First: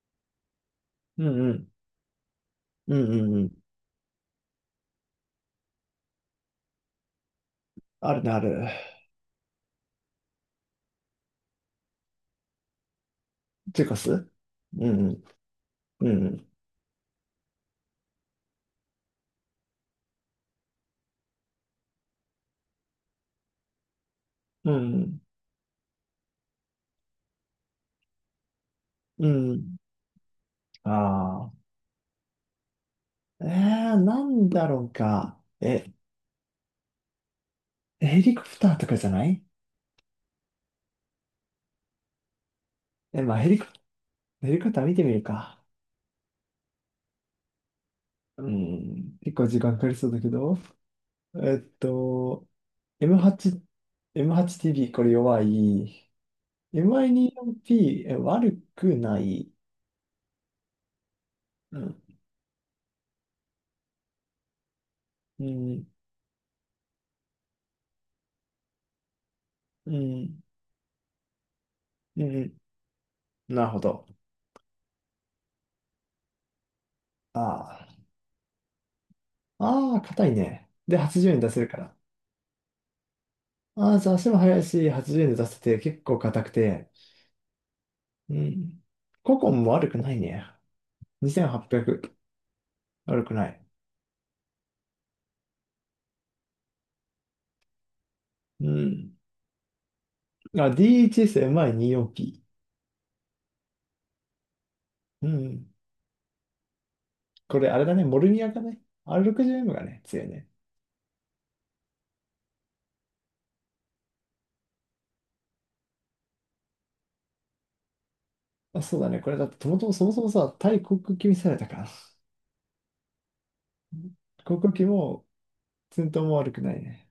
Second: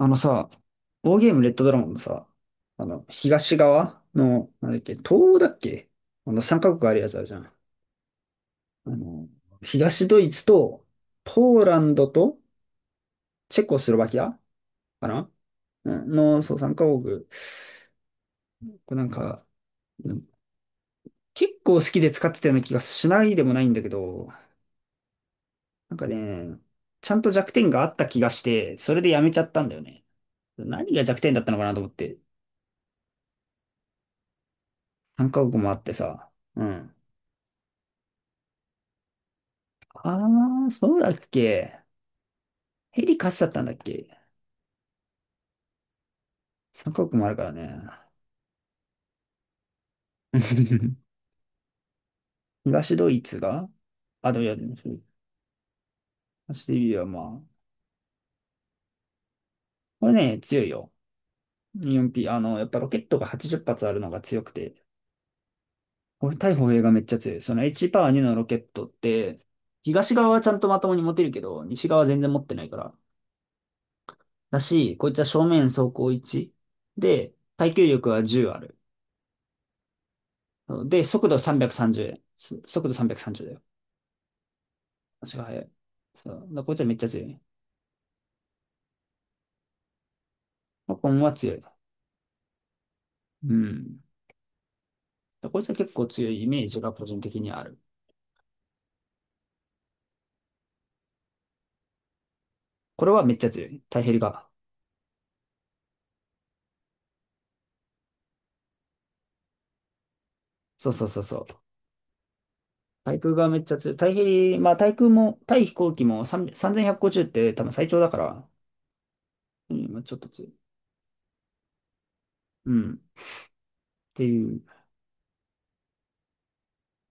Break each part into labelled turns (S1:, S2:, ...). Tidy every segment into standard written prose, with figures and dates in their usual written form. S1: あのさ、ウォー
S2: う
S1: ゲー
S2: ん
S1: ムレ
S2: う
S1: ッド
S2: ん。
S1: ドラゴンのさ、
S2: うんうんうん。
S1: 東側の、なんだっけ、東欧だっけ。3カ国あるやつあるじゃん。
S2: あるね、ある。
S1: あの、東ドイツと、ポーランドと、チェコ
S2: チュ
S1: スロ
S2: コ
S1: バキ
S2: ス
S1: ア
S2: う
S1: か
S2: ん
S1: な。うん
S2: う
S1: の、
S2: ん。
S1: そう、3カ国。これなんか、うん結構好きで使ってたような気がしないでもないんだけど、
S2: うんうん。
S1: なんかね、ちゃんと弱点があった気がして、それでや
S2: う
S1: めちゃ
S2: ん。
S1: っ
S2: う
S1: たんだ
S2: ん。
S1: よね。何が弱点だっ
S2: あ
S1: たの
S2: あ。
S1: かなと思って、
S2: なんだろう
S1: 3カ
S2: か。
S1: 国もあっ
S2: え、
S1: てさ。うん。
S2: ヘリコプターとかじゃない？
S1: ああ、そうだっけ。ヘリ
S2: え、
S1: 貸
S2: まあ
S1: しだ
S2: ヘ
S1: っ
S2: リ
S1: たん
S2: コ、
S1: だっけ。
S2: ヘリコプター見てみるか。
S1: 三カ国もあるからね。
S2: うん。結構時間かかりそうだけど。えっと、
S1: 東ドイツ
S2: M8、
S1: が、あ、でもいや、でもそ
S2: M8TV
S1: う、
S2: これ弱い。
S1: 東ドイツはまあ、
S2: MI24P、え、悪くない。
S1: これね、強いよ。
S2: うん。
S1: 4P、やっぱロケットが80発あるのが強くて、
S2: うん。
S1: これ対歩兵がめっちゃ強い。その H パワー2のロケットって、
S2: う
S1: 東側は
S2: ん。
S1: ちゃんとまともに持てるけど、西側は全
S2: う
S1: 然持って
S2: ん。
S1: ないから。
S2: なるほど。
S1: だし、こいつは正面走行1で、耐
S2: あ
S1: 久
S2: あ。
S1: 力は10ある。
S2: ああ、硬いね。で、
S1: で、速
S2: 80
S1: 度
S2: 円出せるから。
S1: 330。速度330だよ。
S2: ああ、じゃあ足も速いし、80
S1: 足
S2: 円で
S1: が
S2: 出せ
S1: 速い。
S2: て結構
S1: そう。
S2: 硬
S1: だか
S2: く
S1: らこいつは
S2: て。
S1: めっちゃ強い。
S2: うん。ココンも悪くないね。
S1: まあ、コンは強い。
S2: 2800。悪くな
S1: う
S2: い。
S1: ん。だからこいつは結構強いイメージが個人的にある。
S2: うん。あ、DHSMI24P。
S1: これはめっちゃ強い。タイヘリが。
S2: うん。これあれだね、モルニアかね。R60M がね、強いね。
S1: そうそうそうそう。対空がめっちゃ強い。タヘリ、まあ対空も、対飛行機も3 3150って多分最長だから、
S2: あ、そうだね。これだって、と
S1: う
S2: もと
S1: ん、
S2: も
S1: まあ
S2: そ
S1: ち
S2: も
S1: ょっ
S2: そ
S1: と
S2: も
S1: 強い。
S2: さ、対航空機ミサイルだから。
S1: うん。ってい
S2: 航
S1: う、
S2: 空機も、戦闘も悪くないね。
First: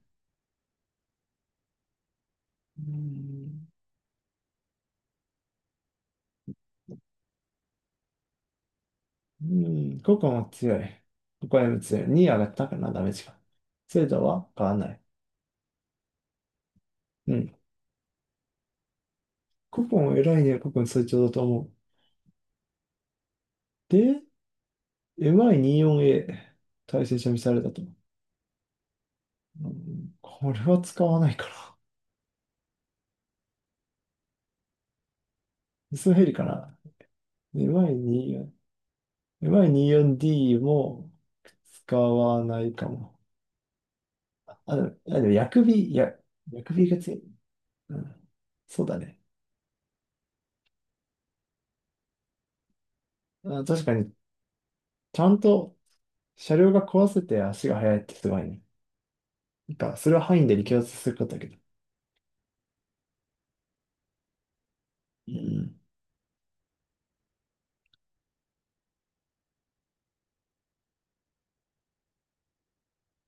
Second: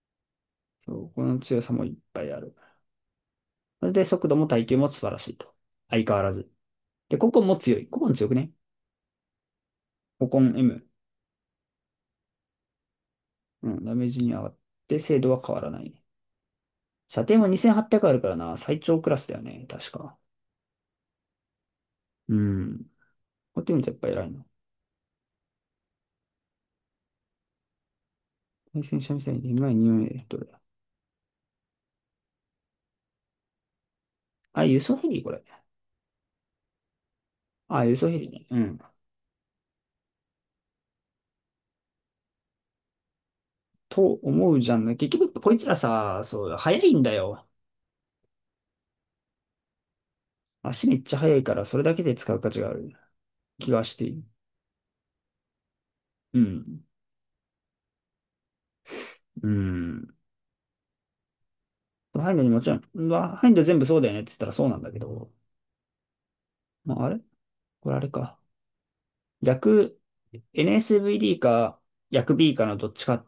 S1: そう、この強さもいっぱいある。
S2: うん。
S1: それで速度も耐久も素晴らしいと。相変わらず。で、ココンも強い。ココン強くね。
S2: うん、こ
S1: コ
S2: こ
S1: コ
S2: も
S1: ン
S2: 強
S1: M。
S2: い。ここも強い。2上がったかな、ダメージが。
S1: うん、ダメ
S2: 精
S1: ージ
S2: 度
S1: に上が
S2: は
S1: っ
S2: 変わらな
S1: て
S2: い。
S1: 精度は変わらない。射
S2: う
S1: 程も
S2: ん。
S1: 2800あるからな、最長クラスだよね、
S2: こ
S1: 確
S2: こも
S1: か。
S2: 偉いね、ここの成長だと思う。
S1: うん。こうやって見るとやっぱ
S2: で、
S1: 偉いな。
S2: MI24A、対戦車ミサイルだと。
S1: 対戦車ミサイル、に
S2: う
S1: 2
S2: ん、
S1: a どれ
S2: こ
S1: だ
S2: れは使わないから。
S1: あ、輸送ヘリこれ。
S2: ミスヘリかな。
S1: あ、輸送ヘリね。
S2: MI24、
S1: うん。
S2: MI24D も使わないかも。
S1: と思うじゃ
S2: あ、で
S1: んね。
S2: も、
S1: 結
S2: あでも
S1: 局、こい
S2: 薬
S1: つ
S2: 味、
S1: ら
S2: いや、
S1: さ、そう、
S2: 薬
S1: 速
S2: 味
S1: い
S2: が
S1: んだ
S2: 強い。
S1: よ。
S2: うん。そうだね。
S1: 足めっちゃ速いから、それだけで使う価値がある
S2: あ、
S1: 気が
S2: 確か
S1: して
S2: に、
S1: いる。
S2: ちゃんと
S1: う
S2: 車両
S1: ん。
S2: が壊せて足が速いってすごいね。
S1: う
S2: なんか、そ
S1: ん。
S2: れは範囲で力圧することだけど。
S1: ハインドにもちろん、うわハインド全部そうだよねって言ったらそうなんだけど。
S2: うん。
S1: まあ、あれこれあれか。逆、NSVD か、逆 B かのどっちか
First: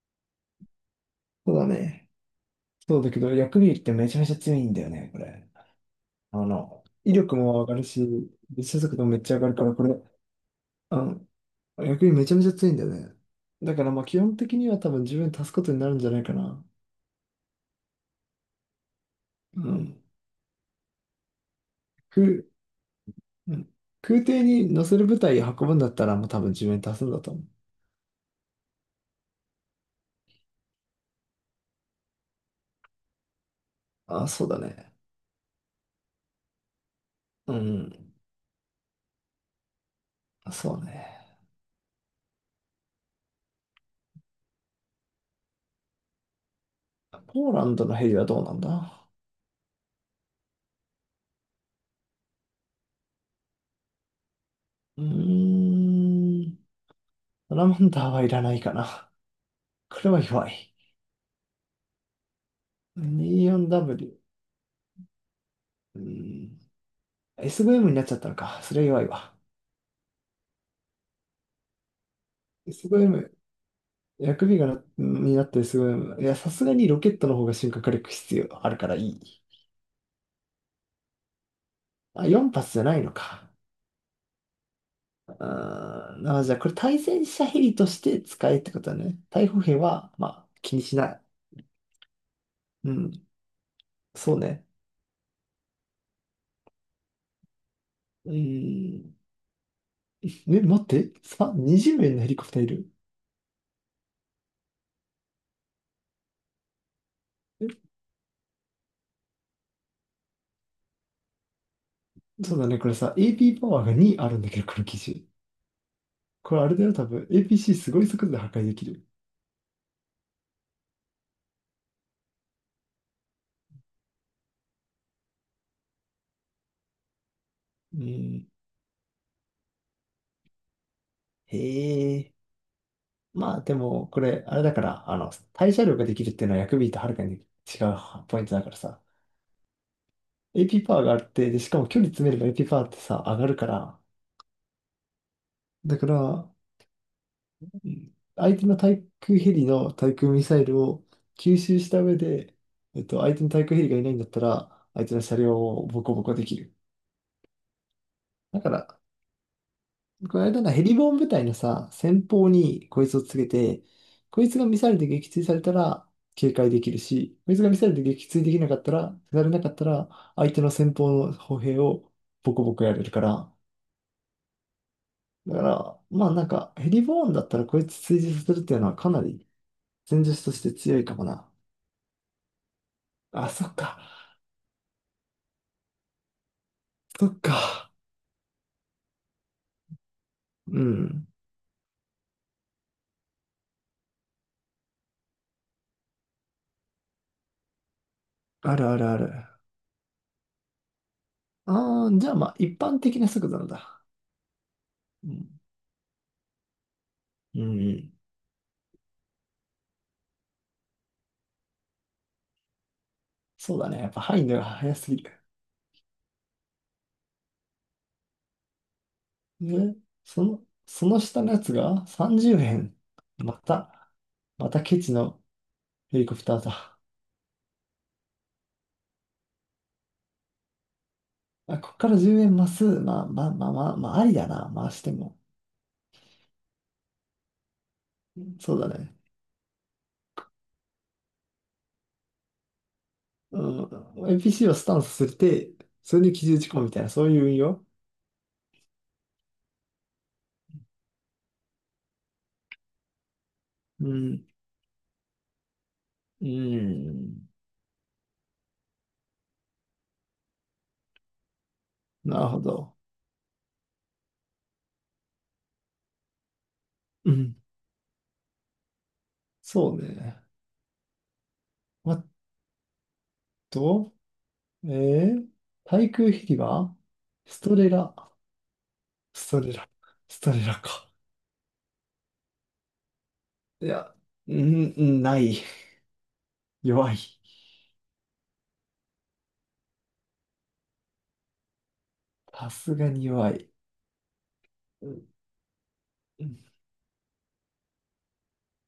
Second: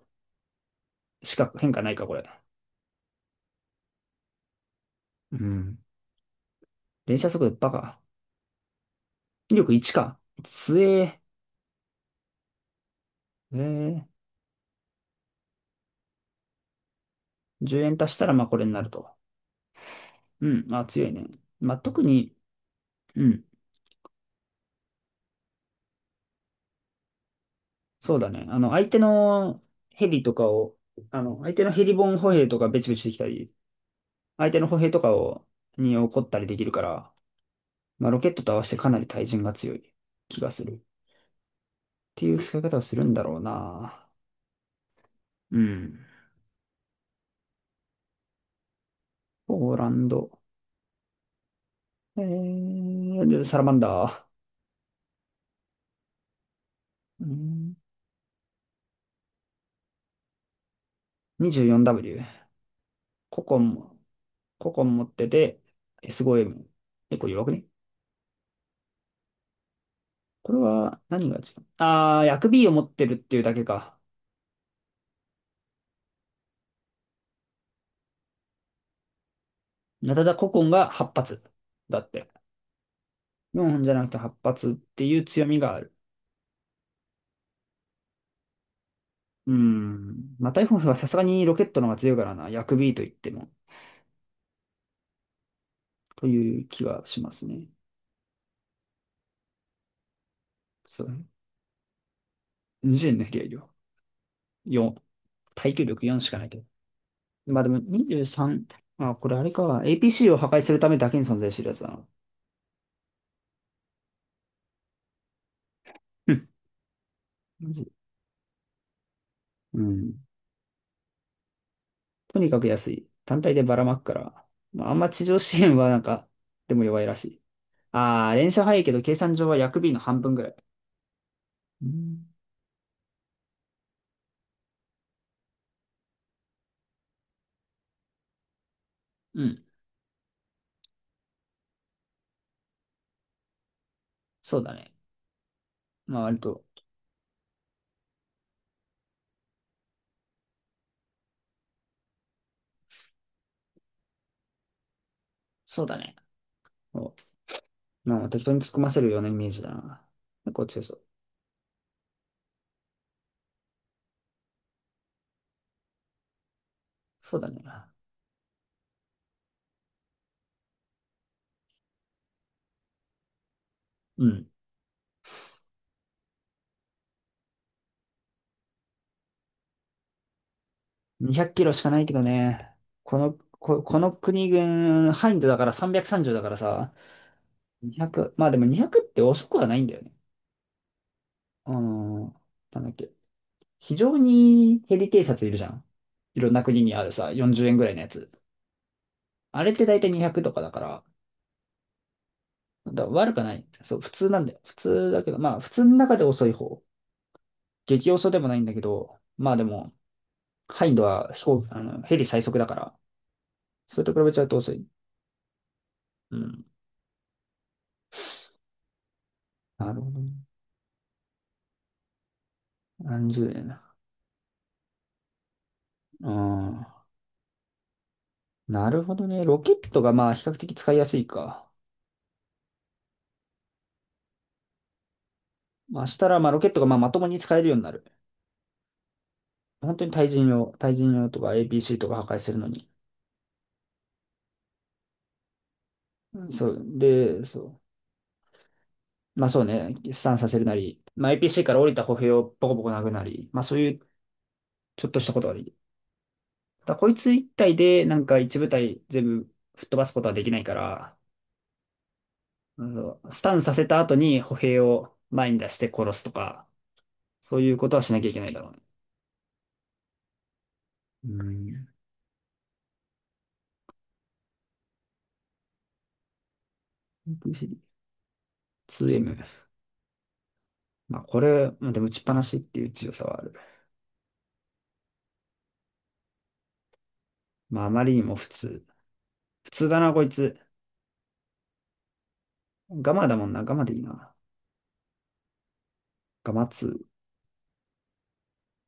S1: しか
S2: そうだ
S1: 変化ないか、
S2: ね。
S1: これ。
S2: そうだけど、薬味ってめちゃめちゃ強いんだよね、こ
S1: う
S2: れ。
S1: ん。
S2: あの、威
S1: 連射
S2: 力
S1: 速度
S2: も上
S1: バ
S2: がる
S1: カ。
S2: し、列車速度もめっちゃ上がる
S1: 威
S2: から、
S1: 力
S2: こ
S1: 1
S2: れ、
S1: か。強
S2: あ
S1: え。
S2: の、薬味めちゃめちゃ強いんだよね。
S1: え
S2: だから、ま
S1: ー、
S2: あ、基本的には多分自分足すことになるんじゃないかな。
S1: 10円足したらまあこれになると。
S2: うん。
S1: うん、あ、強いね。まあ特に、
S2: 空、
S1: うん、
S2: うん。空挺に乗せる部隊運ぶんだったら、もう多分自分足すんだと思う。
S1: そうだね。相手のヘリとかを、相手のヘリボーン歩兵とかベチベチできたり、
S2: あ、そう
S1: 相
S2: だ
S1: 手の歩兵
S2: ね。
S1: とかを、に怒ったりできるから、
S2: う
S1: ま
S2: ん。
S1: あロケットと合わせてかなり対人が強い気がする。
S2: そ
S1: っ
S2: うね。
S1: ていう使い方をするんだろうな。うん。
S2: ポーランドのヘリはどうなんだ？
S1: ポーランド。でサラマンダー。
S2: うーん。
S1: う
S2: サラ
S1: ん。
S2: マンダーはいらないかな。これは弱い。
S1: 24W。ココン。
S2: 24W。
S1: 個々持ってて、
S2: う
S1: s 5
S2: ん。
S1: m 結構弱くね。
S2: SVM になっちゃったのか。それは弱いわ。
S1: これは何が違う。薬 B を持ってるっ
S2: SVM、
S1: ていうだけか。
S2: 薬味がな、になった SVM。いや、さすがにロケットの方が進化火力必要あるからいい。
S1: ナタダココンが8発。だっ
S2: あ、
S1: て。
S2: 4発じゃないのか。
S1: 4じゃなくて8発っていう強みがある。
S2: あーあ、じゃあこれ対戦車ヘリとして使えってことだね。対
S1: うー
S2: 捕兵は、
S1: ん。
S2: まあ、
S1: まあ、タイフ
S2: 気
S1: ォ
S2: に
S1: ンは
S2: し
S1: さ
S2: な
S1: すが
S2: い。
S1: にロケットの方が強いからな。薬
S2: う
S1: B と言っ
S2: ん。
S1: ても。
S2: そうね。
S1: という気はしますね。
S2: うーん。え、待っ
S1: そ
S2: て。
S1: う。
S2: さ、20名のヘリコプターいる。
S1: 20の比例量。4。耐久力4しかないけど。まあでも
S2: え、
S1: 23。まあ、これあれか。APC を破壊するためだけに存在してるやつだな。
S2: そうだね、これさ、AP パワーが2あるんだけど、この機種。
S1: うん。
S2: これあれだよ、多分。APC すごい速度で破壊できる。
S1: うん。とにかく安い。単体でばらまくから。まあ、あんま地上支援はなんか、でも弱いらしい。
S2: う
S1: ああ、
S2: ん。
S1: 連射早いけど計算上は薬 B の半分ぐらい。
S2: へ
S1: うん。
S2: え。まあでも、これ、あれだから、あの、対射量ができるっていうのは薬 B とはるかに違うポイントだからさ。
S1: うん
S2: AP パワーがあって、で、しかも距離詰めれば AP パワーってさ、上がるから、
S1: そうだね。
S2: だか
S1: まあ割
S2: ら、
S1: と、
S2: うん、相手の対空ヘリの対空ミサイルを吸収した上で、相手の対空ヘリがいないんだったら、相手の車両
S1: そう
S2: を
S1: だ
S2: ボコ
S1: ね。
S2: ボコできる。
S1: そうまあ適当に
S2: だ
S1: 突っ
S2: か
S1: 込
S2: ら、
S1: ませるようなイメージだな。
S2: この
S1: 結
S2: 間
S1: 構
S2: のヘ
S1: 強
S2: リ
S1: そう。
S2: ボーン部隊のさ、先方にこいつをつけて、こいつがミサイルで撃墜されたら警戒できる
S1: そ
S2: し、
S1: うだ
S2: こい
S1: ね。
S2: つがミサイルで撃墜できなかったら、されなかったら、相手の先方の歩兵をボコボコやれるから。
S1: うん。
S2: だから、まあなんか、ヘリボーンだったらこいつ追従させるっていうのはかなり戦術として強いかも
S1: 200
S2: な。
S1: キロしかないけどね。この、
S2: あ、そっ
S1: こ、こ
S2: か、
S1: の国軍、ハインドだから330だからさ、
S2: そっか。
S1: 200、まあでも200って遅くはないんだよね。
S2: うん。
S1: あのなんだっけ。非常にヘリ偵察いるじゃん。いろんな国にあるさ、40円ぐらいのやつ。
S2: あるあるある。
S1: あれって大体200とかだから、
S2: ああ、じゃあまあ、一
S1: だ
S2: 般
S1: から
S2: 的な
S1: 悪く
S2: 速
S1: な
S2: 度な
S1: い。
S2: ん
S1: そう、
S2: だ。
S1: 普通なんだよ。普通だ
S2: う
S1: けど、まあ、
S2: ん。
S1: 普通の中で遅い方。
S2: うんう
S1: 激
S2: ん。
S1: 遅でもないんだけど、まあでも、ハインドは飛行、ヘリ最速だから、
S2: そうだね。
S1: それ
S2: やっ
S1: と
S2: ぱ
S1: 比べち
S2: 範
S1: ゃ
S2: 囲
S1: うと
S2: が
S1: 遅い。
S2: 速すぎる。
S1: うん。な
S2: ね、
S1: るほどね。
S2: その、その下のやつが30円。
S1: 何十
S2: ま
S1: 円。
S2: た、またケチのヘリ
S1: う
S2: コプター
S1: ん。
S2: だ。
S1: なるほどね。ロケットがまあ比較的使いやすいか。
S2: あ、こっから10円増す。まあまあまあまあ、まあ、ありだな。回しても。
S1: まあしたらまあロケットがまあまともに使えるようになる。
S2: そうだね。
S1: 本当に対人用、対人用とか APC とか破壊するのに。
S2: うん。NPC をスタンスさせて、それに
S1: う
S2: 基
S1: ん
S2: 準
S1: そ
S2: 事
S1: う、
S2: 項みたいな、そうい
S1: で、
S2: う運
S1: そ
S2: 用。
S1: う。まあそうね、飛散させるなり、まあ APC から降りた歩兵をボコボコ殴るなり、まあそういう
S2: うん。
S1: ちょっとしたことができる。
S2: う
S1: ただこいつ一
S2: ん。
S1: 体でなんか一部隊全部吹っ飛ばすことはできないから、
S2: なるほ
S1: うん
S2: ど。
S1: そうスタンさせた後に歩兵を前に出して殺すとか、
S2: うん。
S1: そういうことはしなきゃいけないだろうね。
S2: そうね。
S1: うん。
S2: あと、えー、対空ヘリはストレラ。
S1: 2M。
S2: ストレラ。ストレラか。
S1: まあこれ、まあでも打ちっぱなしっていう強さはある。
S2: いや、うん、うんない。弱い。
S1: まああまりにも普通。普通だな、こいつ。
S2: さすが
S1: ガ
S2: に
S1: マだも
S2: 弱
S1: んな、
S2: い。
S1: ガマでいいな。
S2: うんう
S1: ガ
S2: ん、
S1: マ2。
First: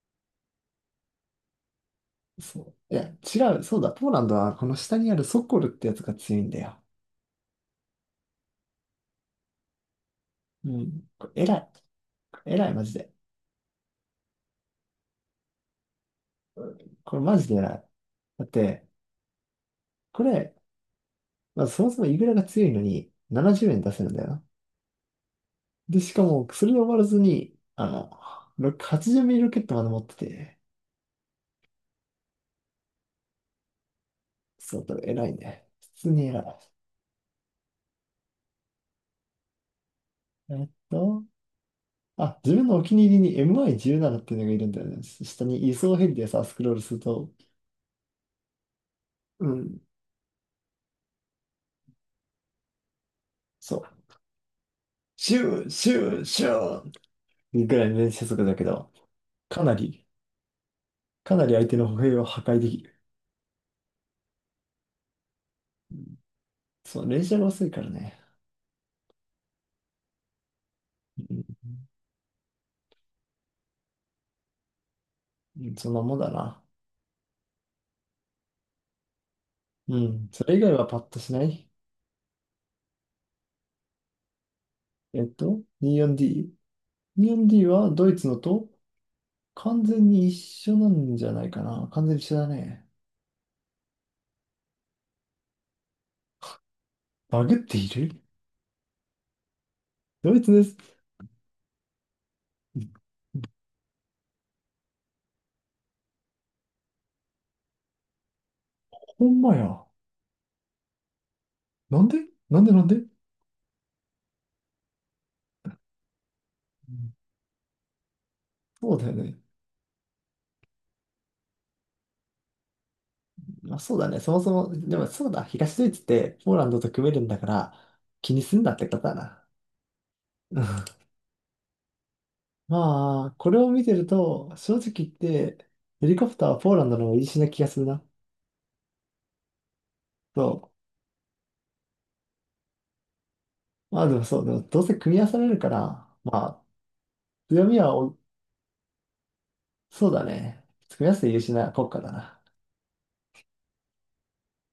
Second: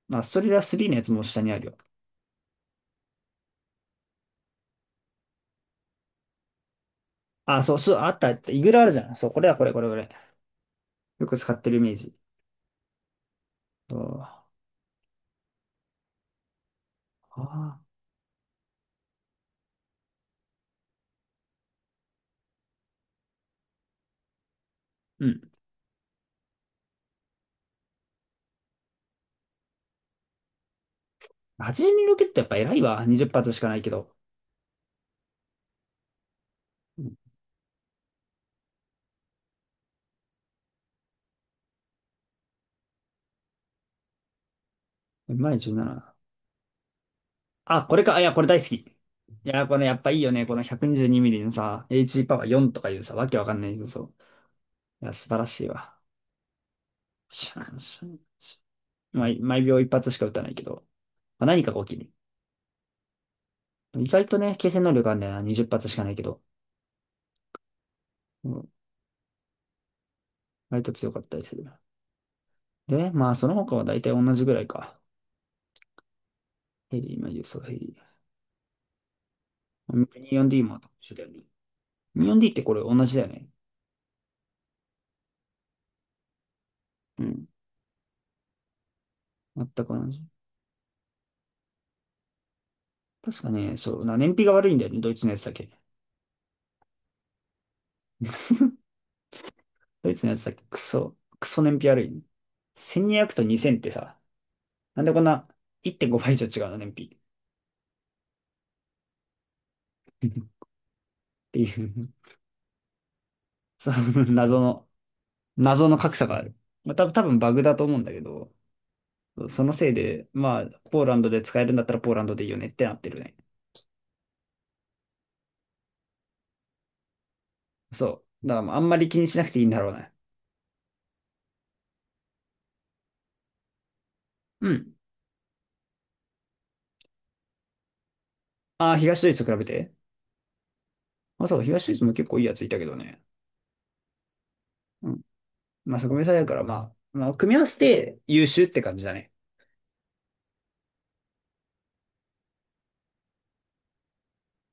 S1: まあストリラ3のやつも下にあるよ。
S2: そう。いや、違う。そうだ。ポーランドはこの下にあるソコルってやつが強いんだよ。
S1: あ、そう、そう、あったあった。イグラあるじゃん。そう、これだ、これ、これ、これ。
S2: うん。
S1: よ
S2: こ
S1: く
S2: れ
S1: 使
S2: 偉
S1: って
S2: い。
S1: るイメージ。
S2: 偉い、マジで。
S1: そう。あ
S2: これマジで偉
S1: あ。
S2: い。だって、これ、まずそもそもイグラが強いのに70円出せるんだよな。
S1: うん。
S2: で、しかも、それで終わらずに、あの、ろく80ミリロケットまで持ってて、
S1: 80ミリロケットやっぱ偉いわ。20発しかないけど。
S2: そう、だから偉いね。普通に偉い。
S1: うん。
S2: えっと、あ、自分のお気に入りに MI17 っていうのがいるんだよね。下
S1: 前
S2: に輸送ヘ
S1: 17。
S2: リでさ、スクロールすると、
S1: あ、これか。あいや、これ大好き。い
S2: う
S1: や、こ
S2: ん。
S1: れやっぱいいよね。この122ミリのさ、H パワー4とかいうさ、わけわかんない
S2: そ
S1: け
S2: う。
S1: ど、そう。いや、素晴
S2: シ
S1: ら
S2: ュ
S1: しい
S2: ー、シ
S1: わ。
S2: ュー、シュ
S1: シ
S2: ー
S1: ャ
S2: ぐ
S1: ン
S2: らいの
S1: シャ
S2: 連
S1: ン
S2: 射速度だ
S1: シ
S2: けど、
S1: ャン
S2: か
S1: 毎
S2: な
S1: 秒1
S2: り、
S1: 発しか撃たないけど、
S2: か
S1: まあ、
S2: なり
S1: 何
S2: 相
S1: か
S2: 手
S1: が
S2: の
S1: 起
S2: 歩
S1: きる。
S2: 兵を破壊できる。
S1: 意外とね、継戦能力あるんだよな。20発しかないけど。
S2: そう、連射が遅いからね。
S1: うん。割と強かっ
S2: う
S1: たり
S2: ん、
S1: する。で、まあ、その他は大体同じぐらいか。
S2: うん、そんなもんだな。
S1: ヘリー、マそう、ヘリにじゅ
S2: うん。
S1: うよ
S2: そ
S1: んデ
S2: れ
S1: ィ
S2: 以
S1: ー。24D
S2: 外
S1: も
S2: はパッ
S1: 一緒
S2: と
S1: だよ
S2: し
S1: ね。に
S2: ない。
S1: じゅうよんディーってこれ同じだよね。
S2: 24D。
S1: うん。
S2: 24D はドイツのと
S1: 全
S2: 完
S1: く同
S2: 全
S1: じ。
S2: に一緒なんじゃないかな。完全に一緒だね。
S1: 確かね、そう、燃費が悪いんだよね、ドイツのやつだけ。
S2: バグっている
S1: ドイツの
S2: ド
S1: や
S2: イ
S1: つ
S2: ツ
S1: だけ、
S2: です。
S1: クソ燃費悪いね、1200と2000ってさ、なんでこんな1.5倍以上違うの、燃費。っ
S2: ほんまや。
S1: てい
S2: な
S1: う
S2: んでなんでう
S1: その謎の、謎の格差がある。まあ、
S2: ん、
S1: 多分バグだと思うんだけど、
S2: そうだよね。
S1: そのせいで、まあ、ポーランドで使えるんだったらポーランドでいいよねってなってるね。
S2: まあそうだね。そもそも、でもそうだ。東ドイツってポーランドと組めるんだから、
S1: そ
S2: 気に
S1: う。だ
S2: す
S1: か
S2: んな
S1: ら
S2: っ
S1: あん
S2: て
S1: ま
S2: こと
S1: り
S2: だ
S1: 気にしな
S2: な。
S1: くていいんだろうね。
S2: うん、まあ、これを見てると、
S1: う
S2: 正直
S1: ん。
S2: 言って、ヘリコプターはポーランドの方がいいしな気がするな。
S1: ああ、東ドイツと比べて。
S2: そ
S1: まあそう、東ドイツも結構いいやついたけどね。
S2: う。まあでもそう、でもどうせ
S1: う
S2: 組
S1: ん。
S2: み合わされるか
S1: まあそ
S2: ら、
S1: こ目さだ
S2: ま
S1: から、
S2: あ、
S1: まあ、組み合
S2: 強
S1: わせ
S2: みは
S1: て
S2: お、
S1: 優秀って感じだね。
S2: そうだね。組み合わせて優秀な国家だな。